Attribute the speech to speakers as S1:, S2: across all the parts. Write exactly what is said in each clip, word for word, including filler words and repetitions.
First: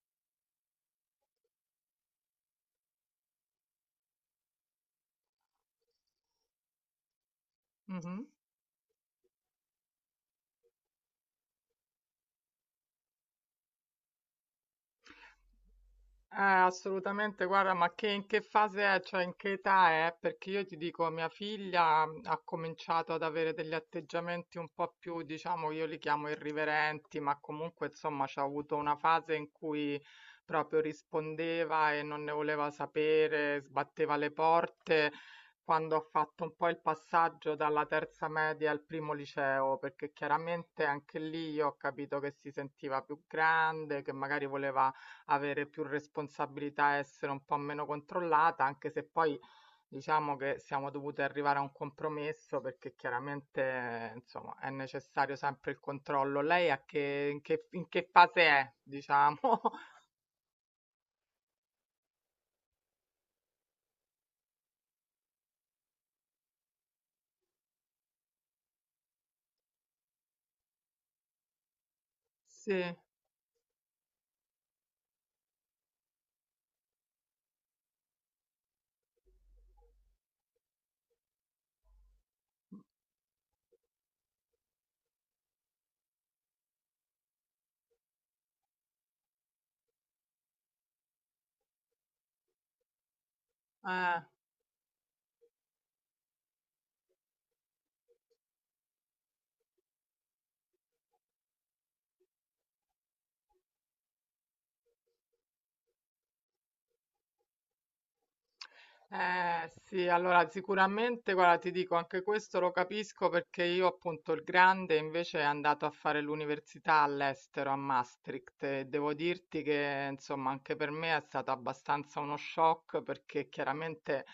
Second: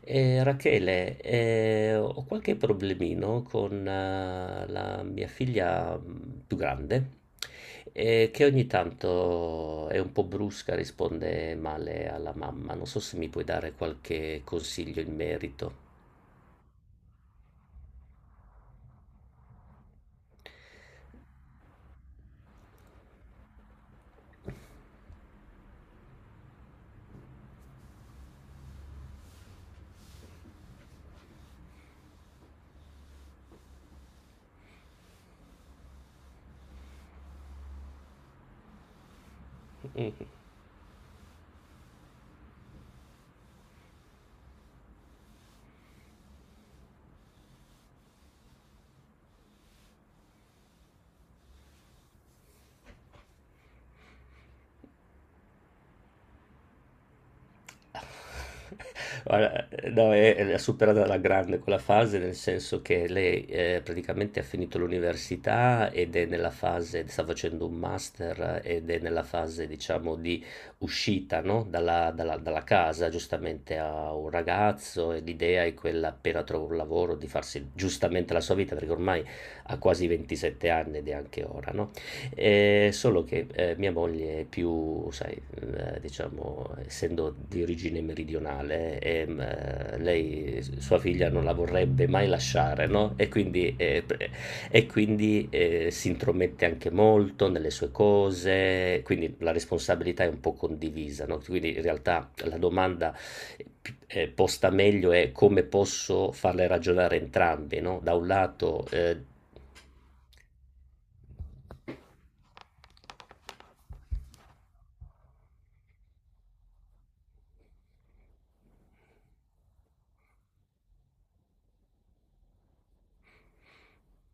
S1: Eh, Rachele, eh, ho qualche problemino con eh, la mia figlia mh, più grande,
S2: Mhm.
S1: eh, che ogni tanto è un po' brusca, risponde male alla mamma. Non so se mi puoi dare qualche consiglio in merito.
S2: Eh, assolutamente, guarda, ma che, in che fase è, cioè in che età è? Perché io ti dico, mia figlia mm, ha cominciato ad avere degli atteggiamenti un po' più, diciamo, io li chiamo irriverenti, ma comunque, insomma, c'ha avuto una fase in cui proprio rispondeva e non ne voleva sapere, sbatteva le porte. Quando ho fatto un po' il passaggio dalla terza media al primo liceo, perché chiaramente anche lì io ho capito che si sentiva più grande, che magari voleva avere più responsabilità e essere un po' meno controllata, anche se poi diciamo che siamo dovuti arrivare a un compromesso perché chiaramente, insomma, è necessario sempre il controllo. Lei a che, in che, in che fase è, diciamo?
S1: Guarda, ehm, no, è l'ha superata alla grande quella fase, nel senso che lei, ehm, praticamente ha finito l'università ed è nella fase sta facendo un master eh, ed è nella fase, diciamo, di uscita, no, dalla dalla dalla
S2: Sì,
S1: casa. Giustamente ha un ragazzo e l'idea è quella, appena trova un lavoro, di farsi giustamente la sua vita, perché ormai ha quasi ventisette anni ed è anche ora, no? Ehm, solo che, ehm, mia moglie è più, sai, ehm, diciamo, essendo di origine meridionale, ehm, eh, lei s sua figlia non la vorrebbe mai lasciare, no, e quindi ehm,
S2: eh.
S1: pre e quindi, ehm, si intromette anche molto nelle sue cose, quindi la responsabilità è un po' condivisa, no, quindi in realtà la domanda p ehm, posta meglio è: come posso farle ragionare entrambi, no, da un lato, ehm
S2: Eh sì, allora sicuramente, guarda, ti dico, anche questo lo capisco perché io appunto il grande invece è andato a fare l'università all'estero, a Maastricht, e devo dirti che insomma anche per me è stato abbastanza uno shock perché chiaramente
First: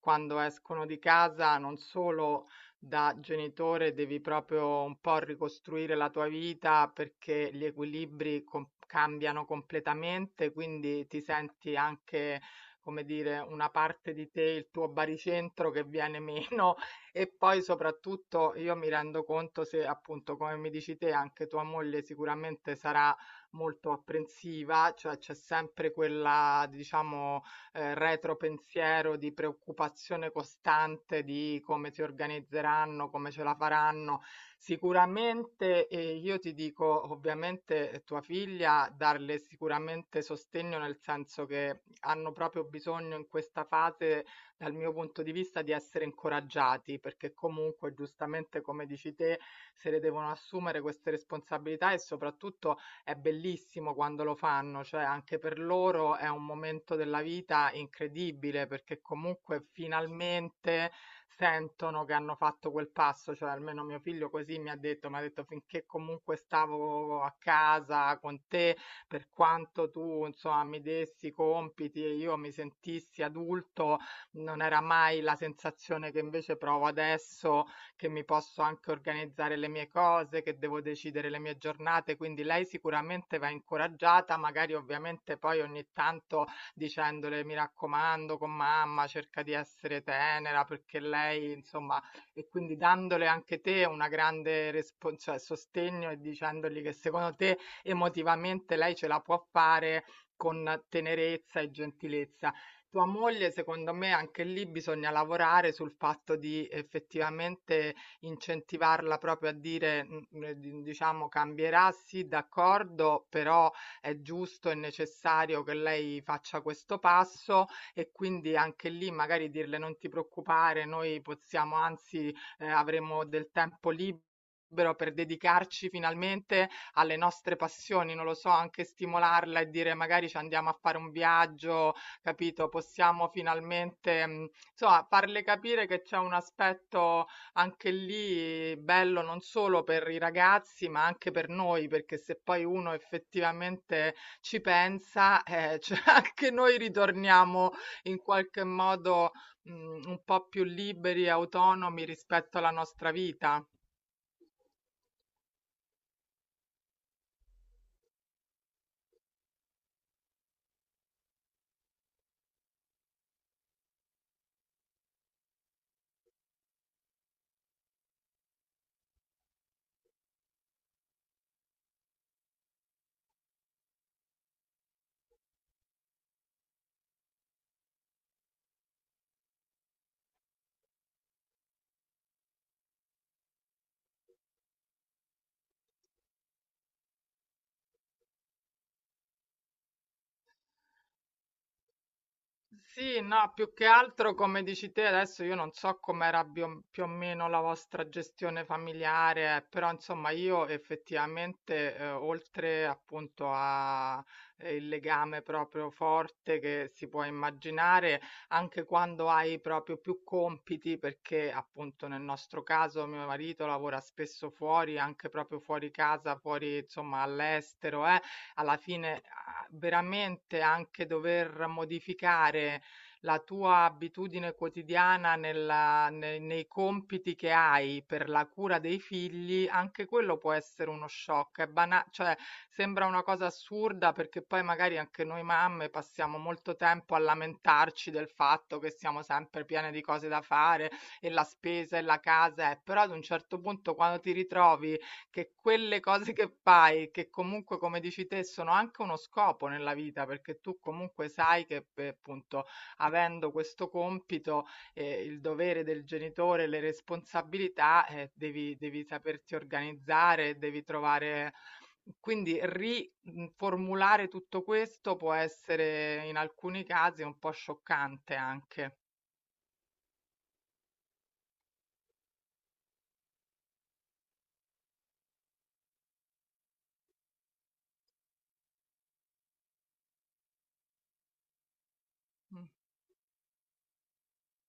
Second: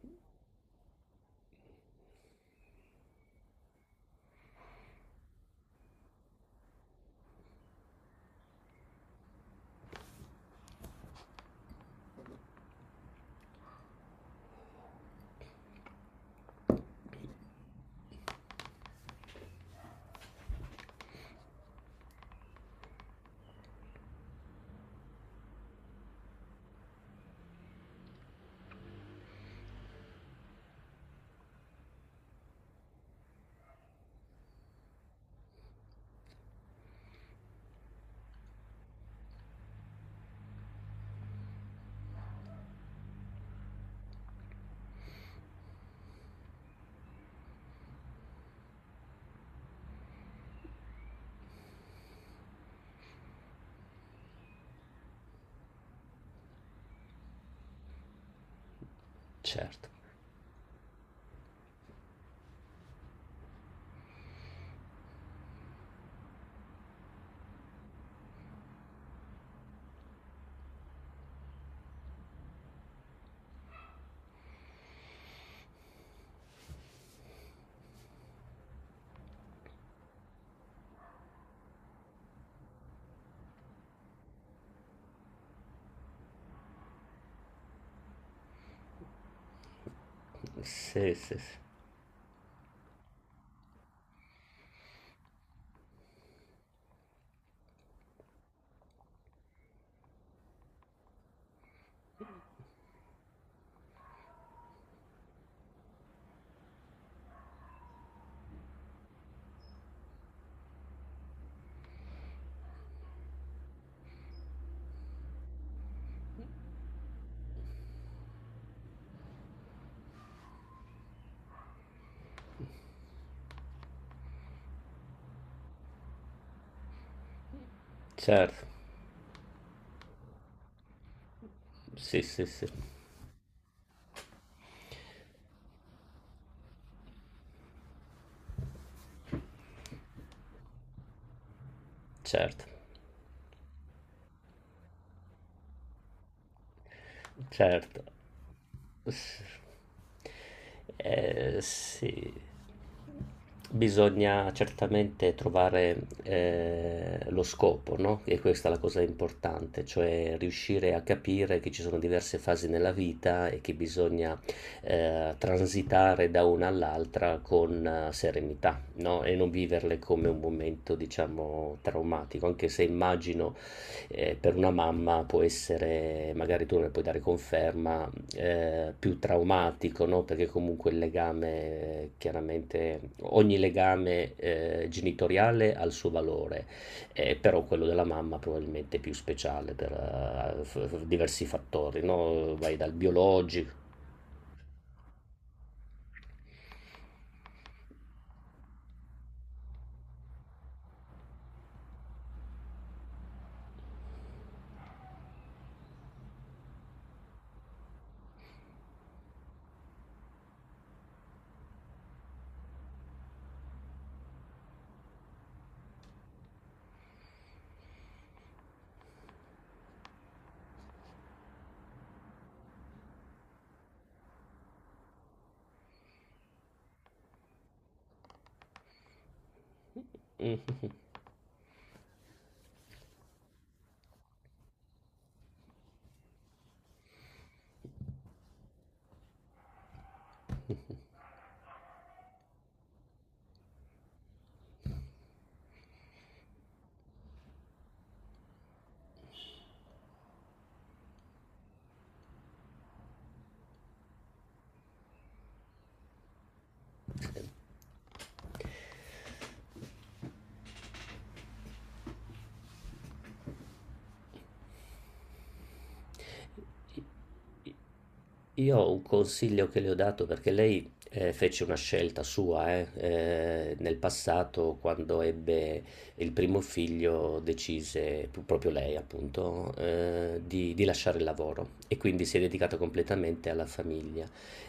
S2: quando escono di casa non solo da genitore devi proprio un po' ricostruire la tua vita perché gli equilibri com- cambiano completamente, quindi ti senti anche come dire, una parte di te, il tuo baricentro che viene meno. E poi soprattutto io mi rendo conto se appunto, come mi dici te, anche tua moglie sicuramente sarà molto apprensiva, cioè c'è sempre quella, diciamo, eh, retropensiero di preoccupazione costante di come si organizzeranno, come ce la faranno. Sicuramente, eh, io ti dico, ovviamente, eh, tua figlia, darle sicuramente sostegno nel senso che hanno proprio bisogno in questa fase, dal mio punto di vista, di essere incoraggiati, perché comunque, giustamente, come dici te, se le devono assumere queste responsabilità e soprattutto è bellissimo quando lo fanno, cioè anche per loro è un momento della vita incredibile perché comunque
S1: certo.
S2: finalmente sentono che hanno fatto quel passo, cioè almeno mio figlio così mi ha detto, mi ha detto finché comunque stavo a casa con te, per quanto tu insomma mi dessi i compiti e io mi sentissi adulto, non era mai la sensazione che invece provo adesso che mi posso anche organizzare le mie cose, che devo decidere le mie giornate, quindi lei sicuramente va incoraggiata, magari ovviamente poi ogni tanto dicendole mi raccomando con mamma, cerca di essere tenera perché
S1: Sì, sì, sì.
S2: lei insomma. E quindi dandole anche te una grande respon- cioè, sostegno e dicendogli che secondo te emotivamente lei ce la può fare con tenerezza e gentilezza. Tua moglie, secondo me anche lì bisogna lavorare sul fatto di effettivamente incentivarla proprio a dire, mhmm, ehm, di diciamo: "Cambierà, sì, d'accordo, però è giusto e necessario che lei faccia questo passo", e quindi anche lì magari dirle: "Non ti preoccupare, noi possiamo anzi, ehm, avremo del tempo libero per dedicarci finalmente alle nostre passioni", non lo so,
S1: Certo,
S2: anche stimolarla e dire magari: "Ci andiamo a fare un viaggio,
S1: sì, sì, sì,
S2: capito, possiamo finalmente, mhmm, insomma, farle capire che c'è un aspetto anche lì bello non solo per i ragazzi, ma anche per noi, perché se
S1: certo,
S2: poi uno effettivamente ci pensa, eh, cioè anche noi ritorniamo
S1: certo.
S2: in qualche modo, mhmm, un po' più liberi e
S1: Eh,
S2: autonomi
S1: sì,
S2: rispetto alla nostra vita.
S1: bisogna certamente trovare eh, lo scopo, no? E questa è la cosa importante, cioè riuscire a capire che ci sono diverse fasi nella vita e che bisogna eh, transitare da una all'altra con eh, serenità, no? E non viverle come un momento, diciamo, traumatico, anche se immagino eh, per una mamma può essere, magari tu ne puoi dare conferma, eh, più traumatico, no? Perché comunque il legame, eh, chiaramente, ogni legame eh, genitoriale ha il suo valore, eh, però quello della mamma probabilmente è più speciale per eh, f- f- diversi fattori, no? Vai dal
S2: Sì, no, più
S1: biologico.
S2: che altro come dici te adesso io non so com'era bio- più o meno la vostra gestione familiare, eh, però insomma io effettivamente eh, oltre appunto a eh, il legame proprio forte che si può immaginare, anche quando hai proprio più compiti, perché appunto nel nostro caso mio marito lavora spesso fuori, anche proprio fuori casa, fuori insomma all'estero, eh alla fine a- veramente anche dover modificare la tua abitudine quotidiana nella- ne- nei compiti che hai per la cura dei figli, anche quello può essere uno shock. È bana- cioè, sembra una cosa assurda perché poi magari anche noi mamme passiamo molto tempo a lamentarci del fatto che siamo sempre piene di cose da fare e la spesa e la casa, eh, però ad un certo punto quando ti ritrovi che quelle cose che fai, che comunque come dici te sono anche uno scopo nella vita, perché tu comunque sai che eh, appunto avendo questo compito, eh, il dovere del genitore, le
S1: Mhm.
S2: responsabilità, eh, devi, devi saperti organizzare, devi trovare... Quindi riformulare tutto questo può essere in alcuni casi un po' scioccante
S1: Io ho
S2: anche.
S1: un consiglio che le ho dato perché lei eh, fece una scelta sua, eh, eh, nel passato quando ebbe il primo figlio decise, pu- proprio lei appunto, eh, di, di lasciare il lavoro e quindi si è
S2: Mm.
S1: dedicata completamente alla famiglia.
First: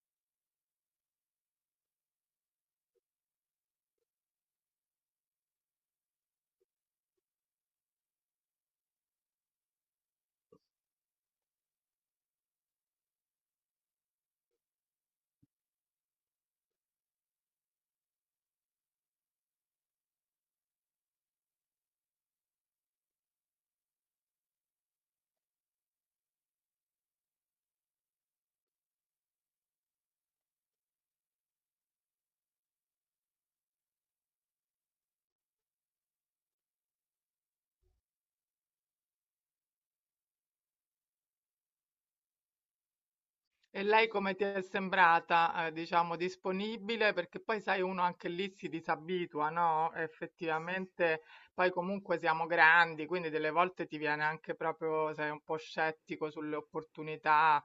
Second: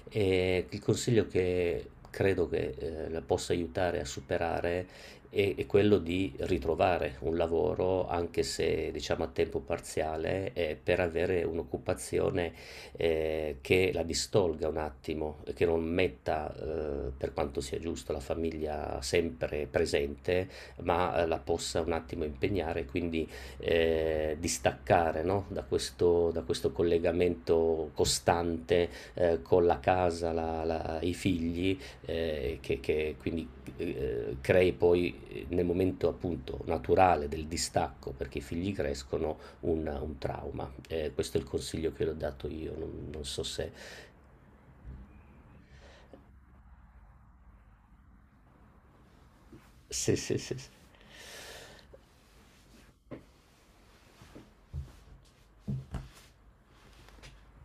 S1: E il consiglio che credo che eh, la possa aiutare a superare e, e quello di ritrovare un lavoro, anche se diciamo a tempo parziale, eh, per avere un'occupazione eh, che la distolga un attimo, che non metta, eh, per quanto sia giusto, la famiglia sempre presente, ma eh, la possa un attimo impegnare, quindi eh, distaccare no? da questo, da questo collegamento costante eh, con la casa, la- la- i figli eh, che, che quindi eh, crei poi eh, nel momento appunto naturale del distacco perché i figli crescono un, un trauma. Eh, questo è il consiglio che ho dato io, non, non so se...
S2: E lei come ti è sembrata, eh, diciamo, disponibile? Perché poi sai, uno anche lì si disabitua, no?
S1: se, se, se- se.
S2: Effettivamente, poi comunque siamo grandi, quindi delle volte ti viene anche proprio, sei un po' scettico sulle opportunità.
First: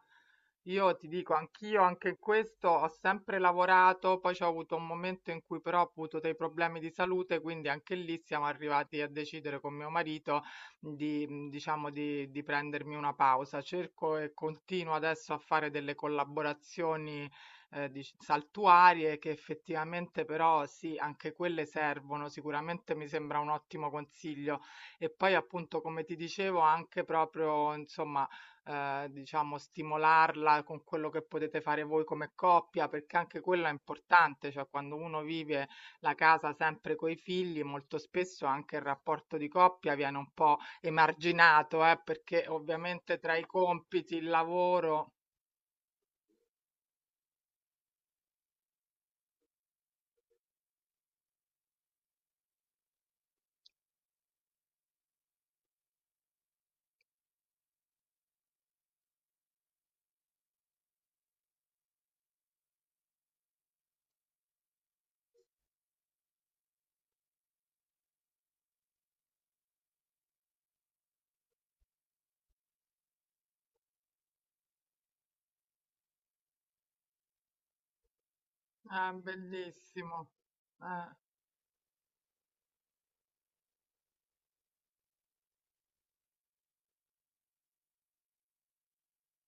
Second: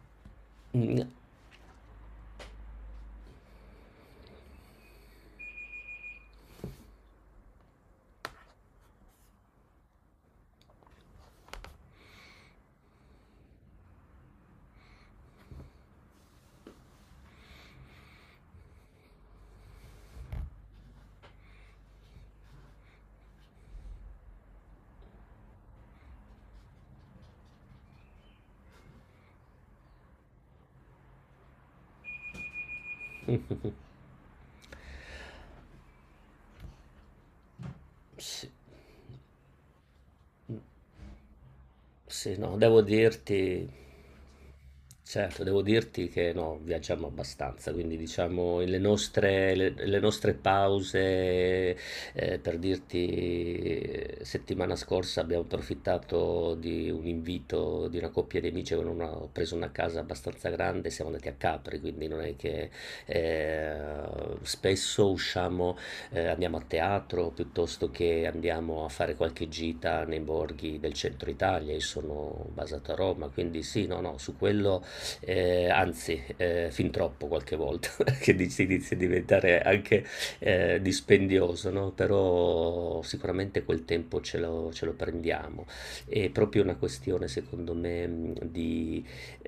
S2: Io
S1: Mm,
S2: ti dico, anch'io anche in questo ho sempre lavorato, poi c'ho avuto un momento in cui però ho avuto dei problemi di salute, quindi anche lì siamo arrivati a decidere con mio marito di mhmm, diciamo di di prendermi una pausa. Cerco e continuo adesso a fare delle collaborazioni, ehm, dic saltuarie che effettivamente però sì, anche quelle servono. Sicuramente mi sembra un ottimo consiglio. E poi appunto, come ti dicevo, anche proprio insomma, ehm, diciamo stimolarla con quello che potete fare voi come coppia, perché anche quello è importante, cioè quando uno vive la casa sempre coi figli, molto spesso
S1: sì.
S2: anche il rapporto di coppia viene un po' emarginato, eh,
S1: Sì,
S2: perché
S1: no, devo
S2: ovviamente tra i
S1: dirti,
S2: compiti, il lavoro.
S1: certo, devo dirti che no, viaggiamo abbastanza, quindi diciamo le nostre, le- le nostre pause, eh, per dirti, eh, settimana scorsa abbiamo approfittato di un invito di una coppia di amici che hanno preso una casa abbastanza grande, siamo andati a Capri, quindi non è che eh, spesso usciamo eh, andiamo a teatro piuttosto che andiamo a fare qualche gita nei borghi del centro Italia. Io sono basato a Roma, quindi sì, no, no, su quello eh, anzi, eh, fin troppo qualche volta, che dici- inizia a
S2: Ah,
S1: diventare anche
S2: bellissimo.
S1: eh,
S2: Eh.
S1: dispendioso, no? Però sicuramente quel tempo ce lo, ce lo prendiamo. È proprio una questione, secondo me, mh, di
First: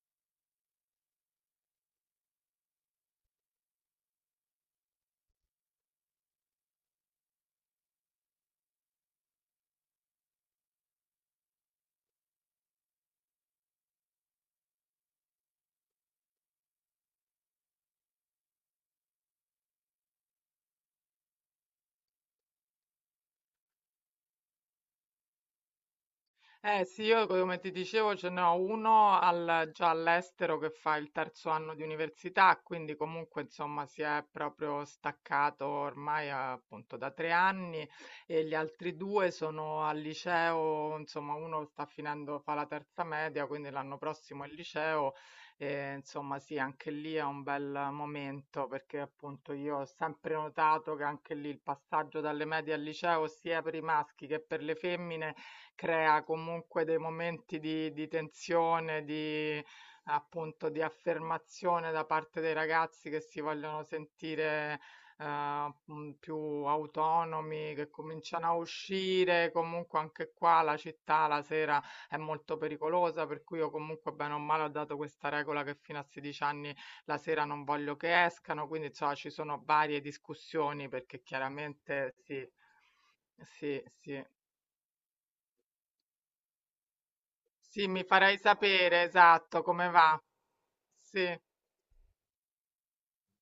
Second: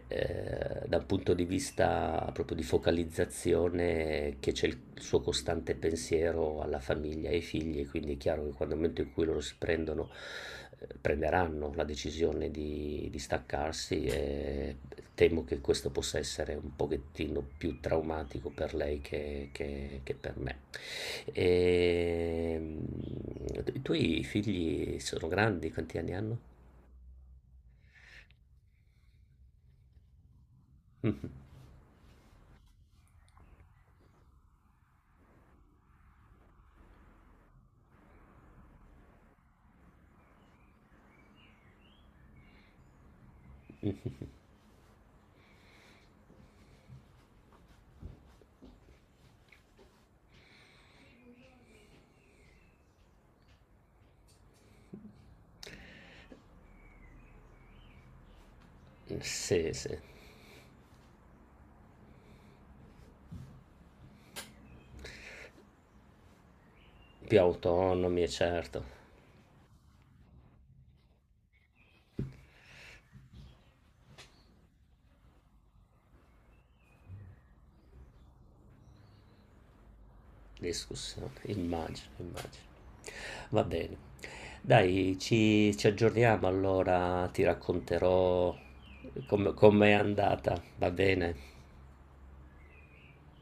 S1: eh, da un punto di vista proprio di focalizzazione che c'è il suo costante pensiero alla famiglia e ai figli, quindi è chiaro che quando nel momento in cui loro si prendono, eh, prenderanno la decisione di, di staccarsi, eh, temo che questo possa essere un pochettino più traumatico per lei che, che- che per me. E, i tuoi figli sono grandi, quanti anni hanno?
S2: Eh sì, io come ti dicevo ce n'ho uno al- già all'estero che fa il terzo anno di università, quindi comunque insomma si è proprio staccato ormai appunto da tre anni e gli altri due sono al liceo, insomma uno sta finendo, fa la terza media, quindi l'anno prossimo è il liceo e insomma sì, anche lì è un bel momento perché appunto io ho sempre notato che anche lì il passaggio dalle medie al liceo sia per i maschi che per le femmine crea comunque dei momenti di di tensione, di
S1: Sì, sì.
S2: appunto di affermazione da parte dei ragazzi che si vogliono sentire, ehm, mhmm, più
S1: Più
S2: autonomi, che
S1: autonomi, e
S2: cominciano a
S1: certo,
S2: uscire. Comunque anche qua la città la sera è molto pericolosa, per cui io comunque bene o male ho dato questa regola che fino a sedici anni la sera non voglio che escano, quindi insomma ci sono varie discussioni perché
S1: discussione, immagino,
S2: chiaramente sì,
S1: immagino. Va
S2: sì,
S1: bene.
S2: sì.
S1: Dai, ci, ci aggiorniamo allora, ti
S2: Sì, mi farai
S1: racconterò
S2: sapere,
S1: come,
S2: esatto, come
S1: com'è
S2: va.
S1: andata, va bene?
S2: Sì.